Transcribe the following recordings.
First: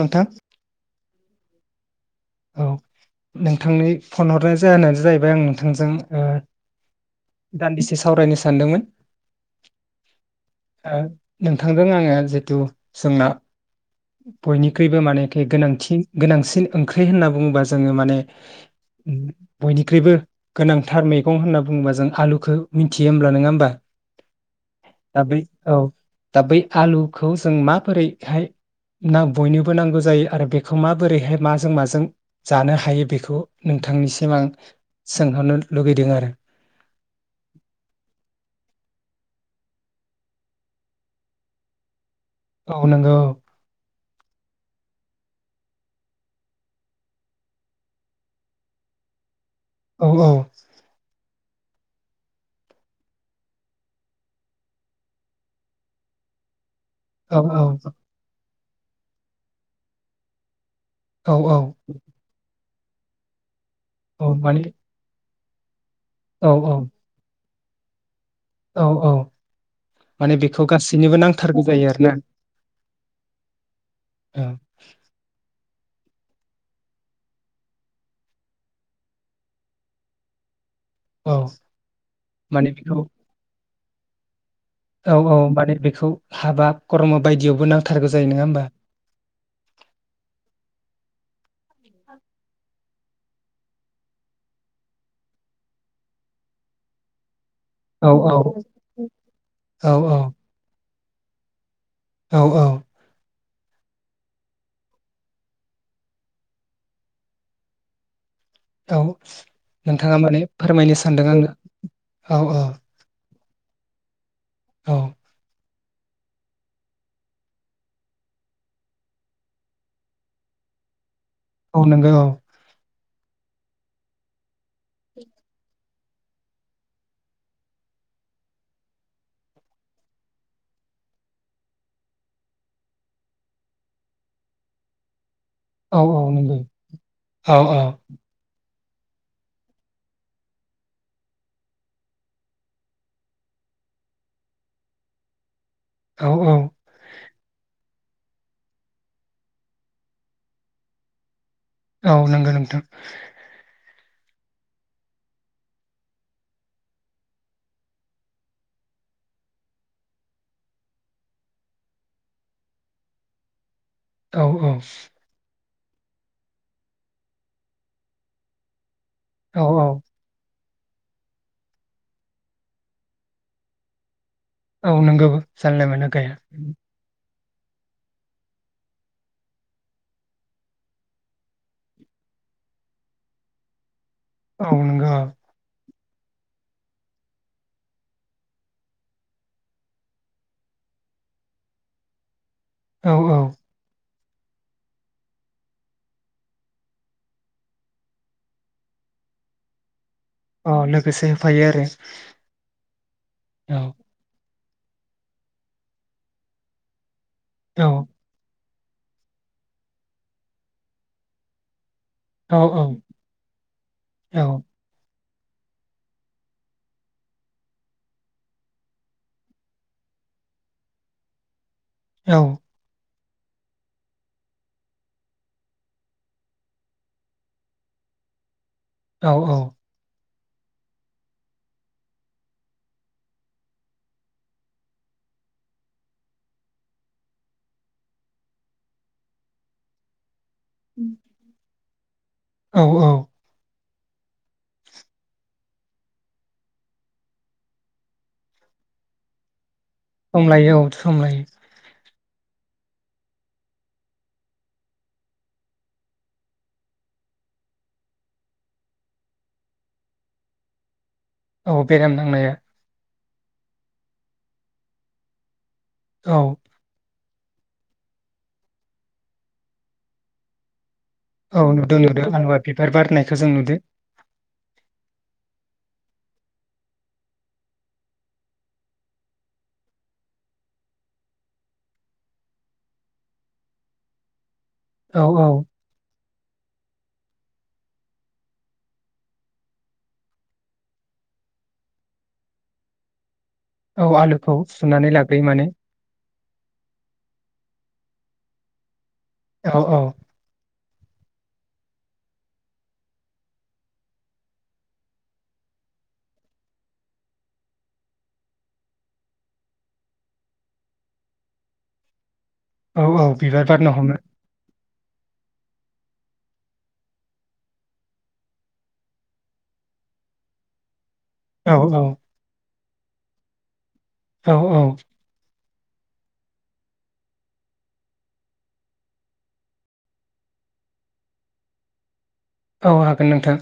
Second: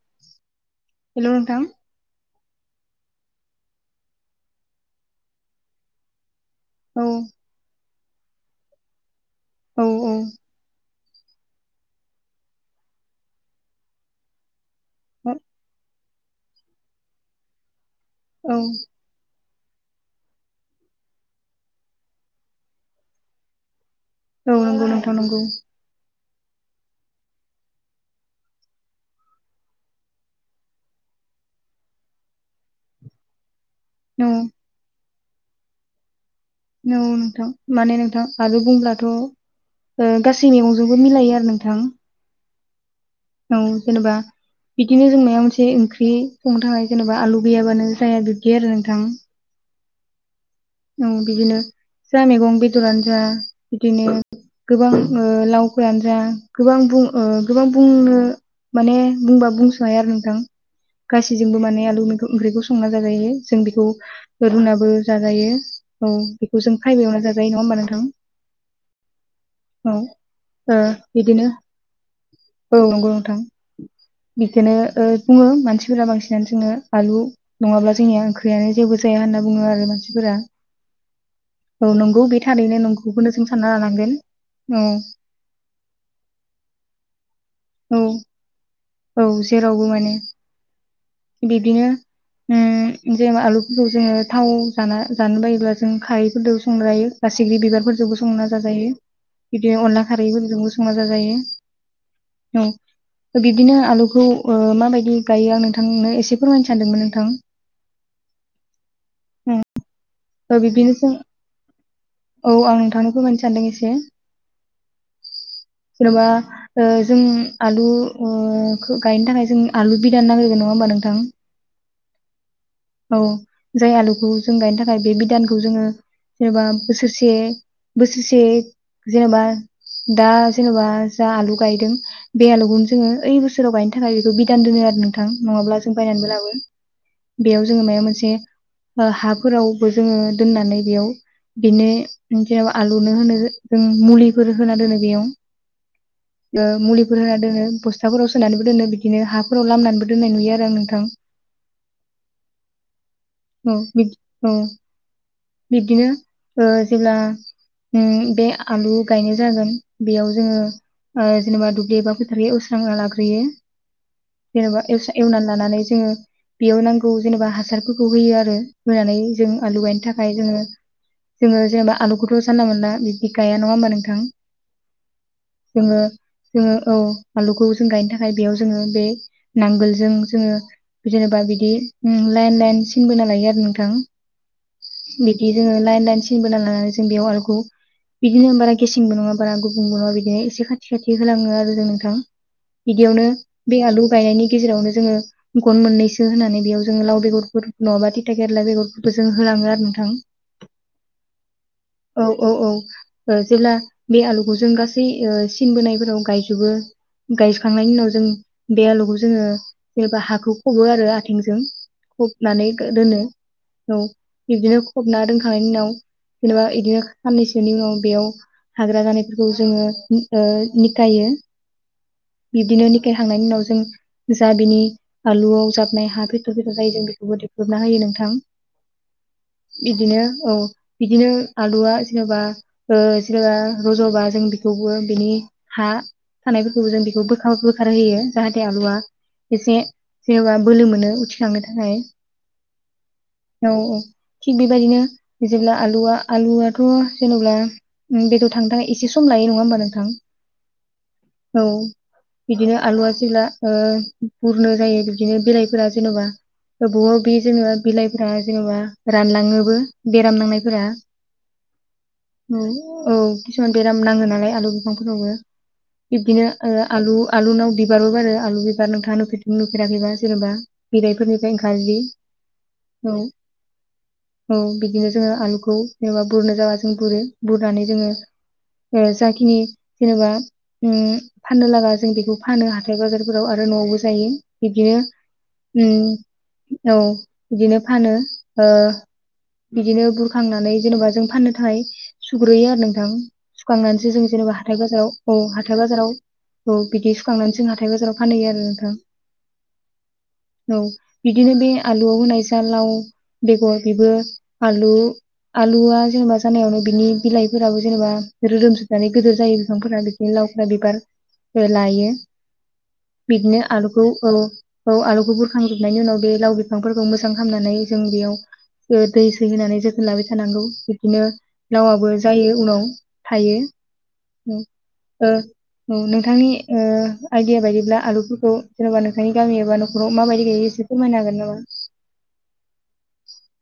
नोंथां। हेलौ नोंथां। औ नोंथांनि फन हरनाय जाहोनानो जाहैबाय आं नोंथांजों ओ औ दान्दिसे सावरायनो सानदोंमोन। औ औ। [unintelligible] नोंथांजों आङो जेथु जोंना बयनिख्रुइबो मानेखि गोनांथि गोनांसिन ओं ख्रि होनना बुङोबा जोङो। माने। औ बयनिख्रुइबो गोनांथार मैगं होनना बुङोबा जों आलुखौ मिथियो होमब्ला नङा होमबा? औ नंगौ नोंथां दा बै नंगौ औ दा बे। आलुखौ जों माबोरैहाय ना बयनोबो नांगौ जायो आरो बेखौ माबोरैहाय मा जों माजों जानो हायो बेखौ औ नोंथांनिसिम आं। सोंहदनो लुगैदों आरो। नंगौ नोंथां माने नोंथां आलु बुंब्लाथ' ओ गासै मैगंजोंबो मिलायो आरो नोंथां। औ नोंगौ। औ जेनेबा बिदिनो जों माया मोनसे ओंख्रि संनो थाखाय जेनेबा आलु गैयाबानो जाया बिब्दि आरो नोंथां। औ औ। औ बिदिनो जा मैगं बेदरानो जा बिदिनो गोबां ओ लावफोरानो जा। गोबां बुं ओ औ औ गोबां बुंनो माने बुंबाबो बुंस'हाया आरो नोंथां। औ औ गासैजोंबो माने आलु मैगं ओंख्रिखौ संना जाजायो, जों बेखौ औ माने रुनाबो जायो औ बेखौ जों फ्रायबो एवना जा जायो नङा होमबा नोंथां? औ औ औ माने बेखौ ओ गासैनोबो बिदिनो नांथारगौ जायो आरोना औ नंगौ नोंथां औ बेखौनो ओ जोङो मानसि फोरा बांसिनानो जोंनो आलु नङाब्ला जोंनिया ओंख्रियानो जेबो जाया होनना बुङो आरो मानसिफोरा। औ औ नंगौ बे माने थारैनो बेखौ नोंगौखौनो जों सानना लानां गोन। औ औ माने बेखौ हाबा खर्म बायदियावबो नां औ थारगौ जायो नङा होनबा? औ जेरावबो माने। बिदिनो ओम जेन आलुफोरखौ जोङो थाव जाना जानो बायोब्ला जों खारैफोरजों संजायो सिंग्रि औ बिबारफोरजोंबो औ संनोना जाजायो। बिदिनो औ अनला खारैफोरजोंबो संना जाजायो। औ औ। बिदिनो आलुखौ ओ माबायदि गायो आं नोंथांनो एसे फोरमायनो सानदोंमोन नोंथां। औ नोंथाङा माने ओ बिब्दिनो फोरमायनो जों सानदों आंनो औ औ। आं नोंथांनो फोरमायनो सानदों एसे। औ। जेन'बा ओ जों आलु ओ खौ गायनो थाखाय जों आलु बिदान नांगोरगोन नङा होमबा नोंथां? औ नोंगौ औ। औ जाय आलुखौ जों गायनो थाखाय बे बिदानखौ जोङो जेनेबा बोसोरसे बोसोरसे जेनेबा दा जेनेबा जा आलु गायदों बे आलुखौनो जोङो ओइ बोसोराव बायनो थाखाय बेखौ बिदान दोनो आरो नोंथां। नङाब्ला जों औ औ बायनानैबो नंगौ लाबोयो। औ बेयाव जोङो माइबा मोनसे ओ हाफोरावबो जोङो दोननानै बेयाव बेनो जेन आलुनो होनो जों मुलिफोर होना दोनो बेयाव औ औ ओ मुलिफोर होना दोनो। बस्थाफोराव सोनानैबो दोनो बिदिनो हाफोराव लामनानैबो दोननाय नुयो आरो आं नोंथां। औ नंगौ नोंथां। औ बि औ बिब्दिनो ओ जेब्ला ओम बे आलु गायनाय जागोन बेयाव जोङो ओ जेनेबा दुब्लि एबा फोथार एवस्रांना लाग्रोयो। औ औ जेनेबा एवस्रां एउनानै लानानै जोङो बेयाव नांगौ जेनेबा हासारफोर खौ होयो आरो। होनानै जों औ आलु औ गायनो थाखाय जोङो जोङो जेनेबा आलुखौथ' जानला मोनला बिदि गाया नङा होमबा नोंथां औ नोंगौ जानला जोङो मोनला गाया जोङो औ आलुखौ जों गायनो थाखाय बेयाव जोङो बे नांगोलजों जोङो जेनेबा बिदि लाइन- लाइन सिन बोना लायो आरो नोंथां औ नंगौ बिदिनो लाइन -लाइन सिन बोना लनानै जों बेयाव आलुखौ बिदिनो बारा गेसेंबो नङा बारा गुबुंबो नङा बिदिनो एसे खाथि -खाथि होलाङो आरो जों नोंथां औ बिदियावनो औ बे आलु गायनायनि गेजेरावनो जोङो गन मोननैसो होननानै बेयाव जोङो लाव बेगरफोर नङाबा थिथा खेरला बेगरफोरखौबो जों होलाङो आरो नोंथां औ लोगोसे होफायो आरो औ -औ- औ जेब्ला औ बे आलु जों गासै ओ सिन बोनायफोराव गायजोबो औ गायखांनायनि उनाव जों बे आलुखौ जोङो जेनेबा हाखौ फबो आरो आथिंजों औ नानै गोदोनो औ बिदिनो फबना दोन थाखांनायनि उनाव जेनेबा बिदिनो साननैसोनि उनाव बेयाव हाग्रा जानायफोरखौ जोङो निखायो औ बिदिनो निखाय फेरखांनायनि उनाव जों जा बिनि आलुआव जाबनाय हा बेदर- बेदर जायो जों बे बो देख्रुबना होयो नोंथां औ बिदिनो औ बिदिनो आलुआ जेनेबा -ओ जेनेबा रज'बा जों बेखौबो बिनि हा थानायफोरखौबो जों बेखौ बो बोखार होयो जाहाथे आलुआ एसे जेन'बा बोलो मोनो उथिखांनो थाखाय औ- औ औ -औ थिग बेबायदिनो जेब्ला आलुआ आलुआथ' जेनेबा बेदर थांनो थाखाय एसे सम लायो नङा होमब नों सम लायो औ सम लायो बिदिनो आलुआ जेला बुरनो जायो बिदिनो बिलाइफोरा जेन'बा गोबावआव बे जेनेबा बिलाइफोरा जेनेबा रानलाङोबो बेराम नांनायफोरा औ बेराम नांनाया औ किसुमान बेराम नाङो नालाय आलु बिफांफोरावबो बिदिनो औ ओ आलु आलुनाव बिबारबो बारो आलु बिबार नोंथाङा नुफेराखैबा जेनेबा बिराय औ नुदों- नुदो आलुवा बिबार बारनायखौ जों नुदो औ बिदिनो जोङो आलुखौ जेनेबा बुरनो जाबा जों बुरो बुरनानै जोङो जाखिनि जेनेबा फाननो लागा जों बेखौ फानो हाथाय बाजारफोराव आरो न'आवबो जायो बिदिनो औ औ उम औ बिदिनो फानो ओ बिदिनो बुरखांनानै जेन'बा जों फाननो थाखाय सुग्रोयो आरो नोंथां औ सुखांनानैसो जों आलुखौ जेनेबा हाथाय सुनानै बाजाराव औ लाग्रोयो माने हाथाय बाजाराव। औ बिदि सुखांनानै जों हाथाय बाजाराव फानहैयो आरो नोंथां औ औ। औ। बिदिनो बे आलुआव होनाय जा लाव बेगर बेबो आलु आलुआ जेनेबा जानायावनो बिनि बिलाइफोराबो जेनेबा रोदोमसोबनानै गिदिर जायो बिफांफोरा बिदिनो लावफोरा बिबार लायो औ औ बिदिनो बिबार बारनो आलुखौ हमो। औ औ आलु बुरखां। हनायनि उनाव बे लाव बिफांफोरखौ मोजां खालामनानै जों बेयाव दै सै होनानै जोथोन लाबाय थानांगौ बिदिनो औ नावाबो जायो उनाव थायो। औ ओ। औ नोंथांनि ओ आइदिया बायदिब्ला आलुफोरखौ जेन'बा नोंथांनि गामि एबा न'खराव माबायदि गायो फोरमायनो हागोन नामा? औ हागोन नोंथां।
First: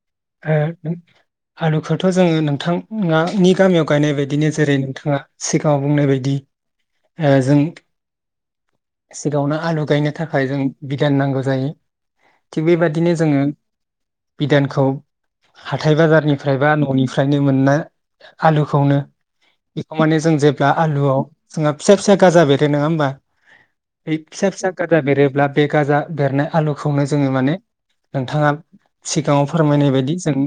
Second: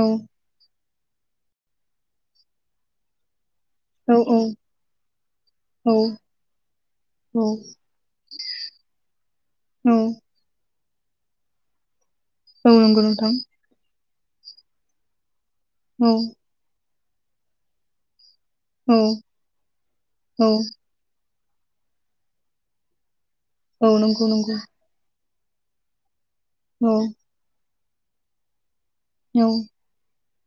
औ हा। आलुखौथ' जोङो नोंथांया नि। गामियाव औ गायनाय औ बायदिनो जेरै नोंथाङा सिगाङाव बुंनाय औ बायदि ओ जों। सिगाङावनो आलु औ गायनो थाखाय जों बिदान नांगौ जायो थिग औ नंगौ बेबादिनो नोंथां जोङो बिदानखौ हाथाय औ बाजारनिफ्राय बा न'निफ्राय फ्रायनो मोननाय औ आलुखौनो बेखौ माने जों औ जेब्ला आलुआव जोंहा फिसा फिसा गाजा बेरो नङा होमबा। औ बे नंगौ फिसा नंगौ फिसा खादा बेरो। अब्ला बे गाजा। बेरनाय औ आलुखौनो जोङो माने। नोंथाङा। औ सिगाङाव फोरमायनाय बायदि जों।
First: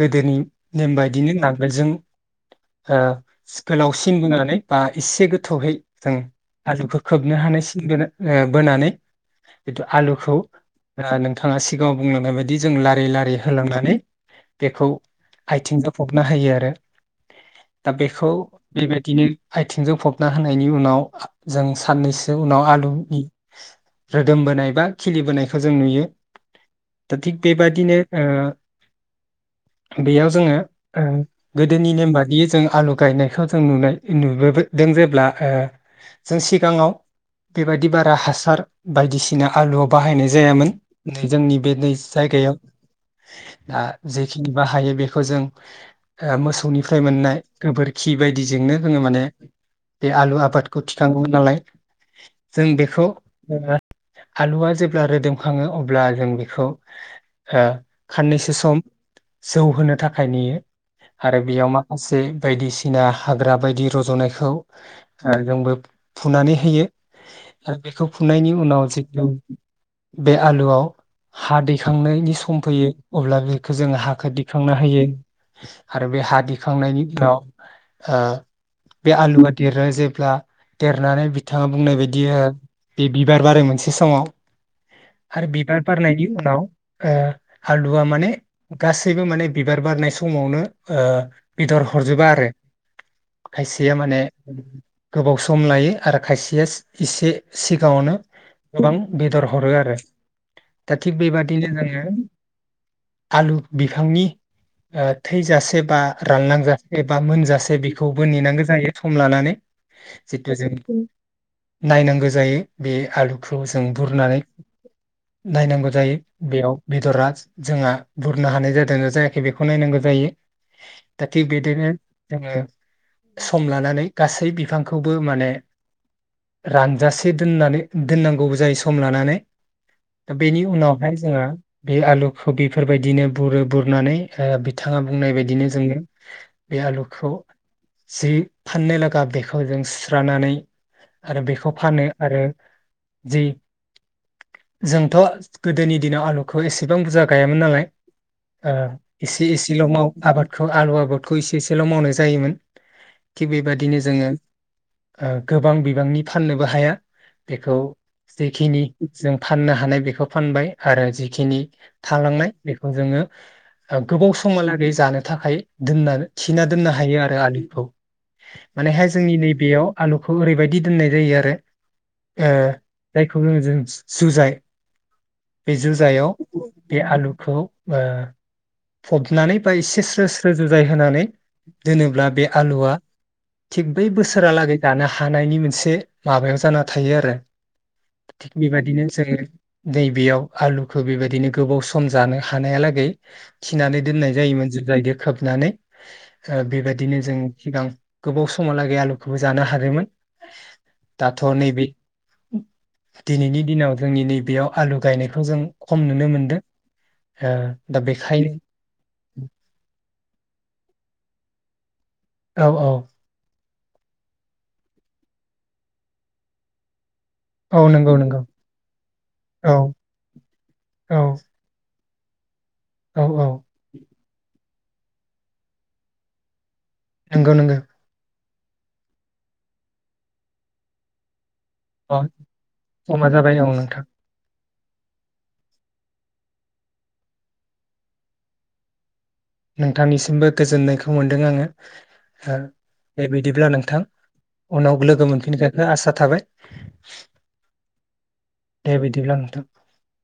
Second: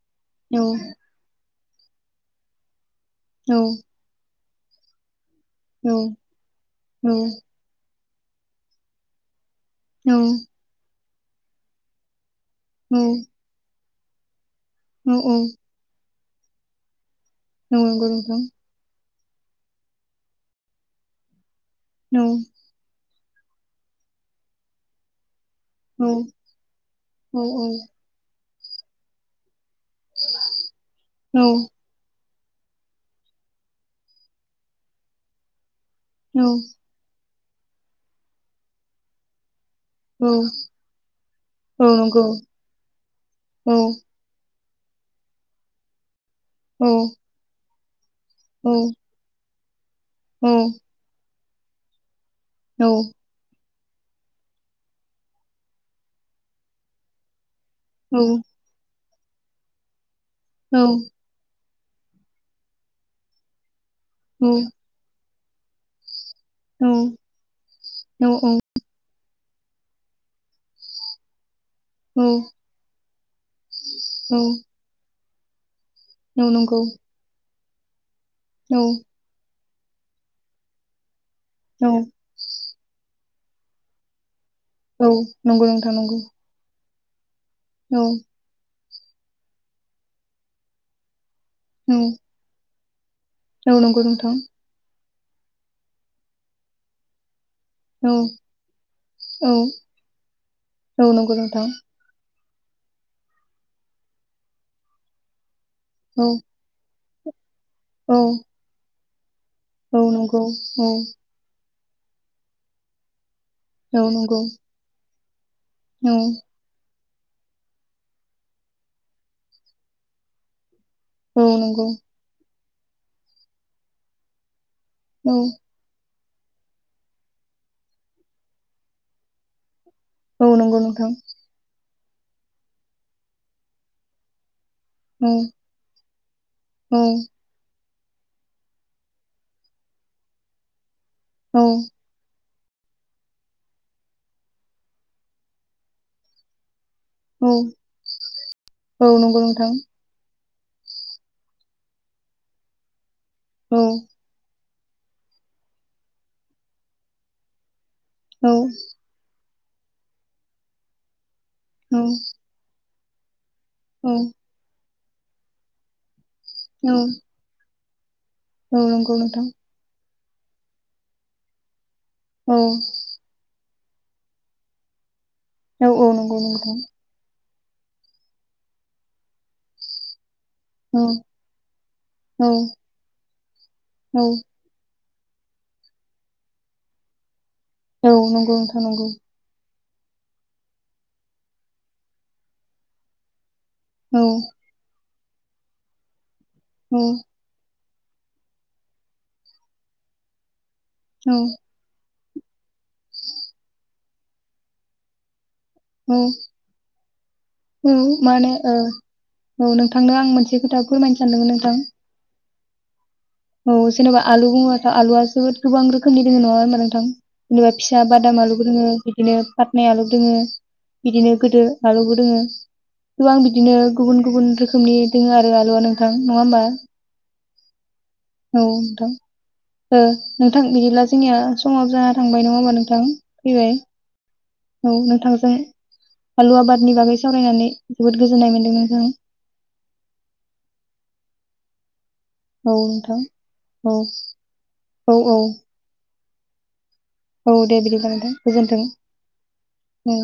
गोदोनि औ नेम बायदिनो ना बेजों। ओ औ गोलावसिन बोनानै बा इसे गो थौहै जों हाजोफोरखौ औ थिग बेनो बोनानै बेथु आलुखौ ओ नोंथाङा सिगाङाव बुंलांनाय बायदि बिदि जों लारि औ लारि होलांनानै बेखौ औ औ आथिंबो फब ना होयो आरो। नौ दा नंगौ बेखौ नोंथां बिबा बिदिनो आथिंजों फबना होनायनि उनाव जों साननैसो उनाव आलुनि रोदोम बोनाय बा खिलिबोनायखौ खौ जों नुयो औ दा औ थिग बेबादिनो ओ बेयाव जोङो ओ औ गोदोनि नेम बादि जों आलु गायनायखौ जों नुनाय नुबोबोदों जेब्ला ओ जों औ। सिगाङाव बेबायदि बारा हासार बायदिसिना आलु बाहायनाय औ जायामोन नै जोंनि बे औ नै नंगौ जायगायाव औ दा जेखिनि बा हायो बेखौ जों ओ औ मोसौनिफ्राय मोननाय गोबोर खि औ बायदिजोंनो जोङो माने बे आलु औ आबादखौ थिखाङौ नालाय [inaudible] जों औ बेखौ जेनेबा आलुआ जेब्ला रोदोमखाङो अब्ला जों बेखौ हो खाननैसो सम जौहोनो थाखाय य नेयो आरो बेयाव मा माखासे बायदिसिना हाग्रा बायदि रज' नायखौ ओ जोंबो फुनानै होयो औ आरो बेखौ फुनायनि नंगौ उनाव जे बे आलुआव हा दैै खांनायनि सम फैयो अब्ला बेखो जोङो हाखो दिखांना होयो। [inaudible] आरो बे हा दिखांनायनि उनाव। ओ औ बे आलु देरो जेब्ला। देरनानै बिद बिथाङा औ बुंनाय बायदि बे बिबार बारो मोनसे समाव। औ आरो नंगौ बिबार नोंथां नंगौ। बारनायनि उनाव ओ। औ हादुवा माने। गासैबो माने बिबार बारनाय समावनो ओ। बेदर हरजोबा आरो। खायसेया माने। गोबाव स सम लायो आरो खायसेया इस-इसे। सिगाङावनो गोबां बेदर औ हरो आरो दा औ नंगौ नोंथां औ थिग नंगौ नोंथां बेबादिनो जोङो। आलु बिफांनि ओ थैजासे। एबा औ रानलांजासे। एबा मोनजासे औ बेखौबो नेनांगौ जायो। सम लानानै। औ नंगौ जिथु औ। जों नायनांगौ जायो बे आलु। [unintelligible] जों औ बुरनानै। नंगौ नायनांगौ जायो बेयाव। बेदरा जोंहा बुरनो हानाय जादों जायाखै बेखौ नायनांगौ जायो। दा थिग बिदिनो जोङो। सम लानानै गासै बिफां। खौबो औ माने रानजासे दोननानै दोननांगौबो जायो सम लानानै। दा औ नंगौ औ बेनि नंगौ नोंथां उनावहाय जोङो। बे आलुखौ बेफोरबायदिनो बुरो बुरनानै ओ बिथाङा औ बुंनाय बायदिनो जोङो बे आलुखौ जि फाननो लागा बे खौ जों सुस्रानानै आरो औ बेखौ फानो आरो जि जोंथ गोदोनि दिनाव आलुखौ एसे बां बुरजा औ गायामोन नालाय औ नंगौ एसे नोंथां एसेल मावो आबाद बेखौ आलु आबादखौ इसे एसेल मावनाय जायोमोन। थिग औ बेबायदिनो जोङो गोबां बिबांनि फाननोबो हाया बेखौ औ जेखिनि जों फाननो हानाय बेखौ फानबाय आरो जि खिनि औ थालांनाय बे खौ जोङो औ गोबाव समा लागै जानो थाखाय दोनना खिना दोननो औ हायो आरो आलिखौ औ जोंनि नोंथां नैबेयाव आलु बेखौ ओरैबायदि दोननाय जायो आरो औ ए जायखौ होनो जों जुजाय बे औ औ जुजायाव नंगौ नोंथां बे आलुखौ फबनानै बा एसे स्रो जुजाइ औ होनानै दोनोब्ला बे औ आलुआ थिग बै औ बोसोरहालागै दानो हा हानायनि मोनसे माबायाव जाना थायो आरो। औ थिग नंगौ नोंथां बेबायदिनो नंगौ। जोङो नैबेयाव आलुखौ बेबायदिनो गोबाव सम जानो हानायालागै थिनानै औ दोननाय जायोमोन जुजाइदो खोबनानै औ बेबायदिनो जों सिगां गोबाव समहालागै आलुखौबो जानो हादोंमोन। औ दाथ' नैबि दिनैनि दिनाव जोंनि नैबेयाव आलु गायनायखौ जों खम औ नुनो मोनदों ओ औ दा बेखायनो मानो ओ औ नोंथांनो आं मोन से खोथा फोरमायनो सानदोंमोन नोंथां? औ औ औ जेनबा आलु बुङोबाथ' आलुआ जोबोद गोबां रोखोमनि दोङो नङा ओमबा नोंथां? जेनेबा औ फिसा नंगौ बादाम नंगौ आलु दोङो बिदिनो औ फातनाय आलु दोङो औ बिदिनो गोदो आलुगुद दोङो। औ गोबां औ बिदिनो गुबुन गुबुन रोख खमनि दोङो आरो आलुआ नोंथां नङा ओमबा? नोंगौ नोंगो। औ नोंथां ओ नोंथां बिदिब्ला जोंनिया समाबो जाना अ थांबाय नङा ओमबा नोंथां समा जाबाय औ फैबाय नोंथां औ नोंथांजों आलु आबादनि बागै सावरायनानै जोबोद गोजोननाय मोन्दों नोंथां। नोंथांनिसिमबो गोजोननायखौ मोनदों आङो। औ नोंथां दे बिदिब्ला नोंथां औ उनाव औ लोगो औ मोनफिनगोखो आसा थाबाय। औ दे बिदिब्ला नोंथां गोजोनथों दे बिदिब्ला नोंथां। औ।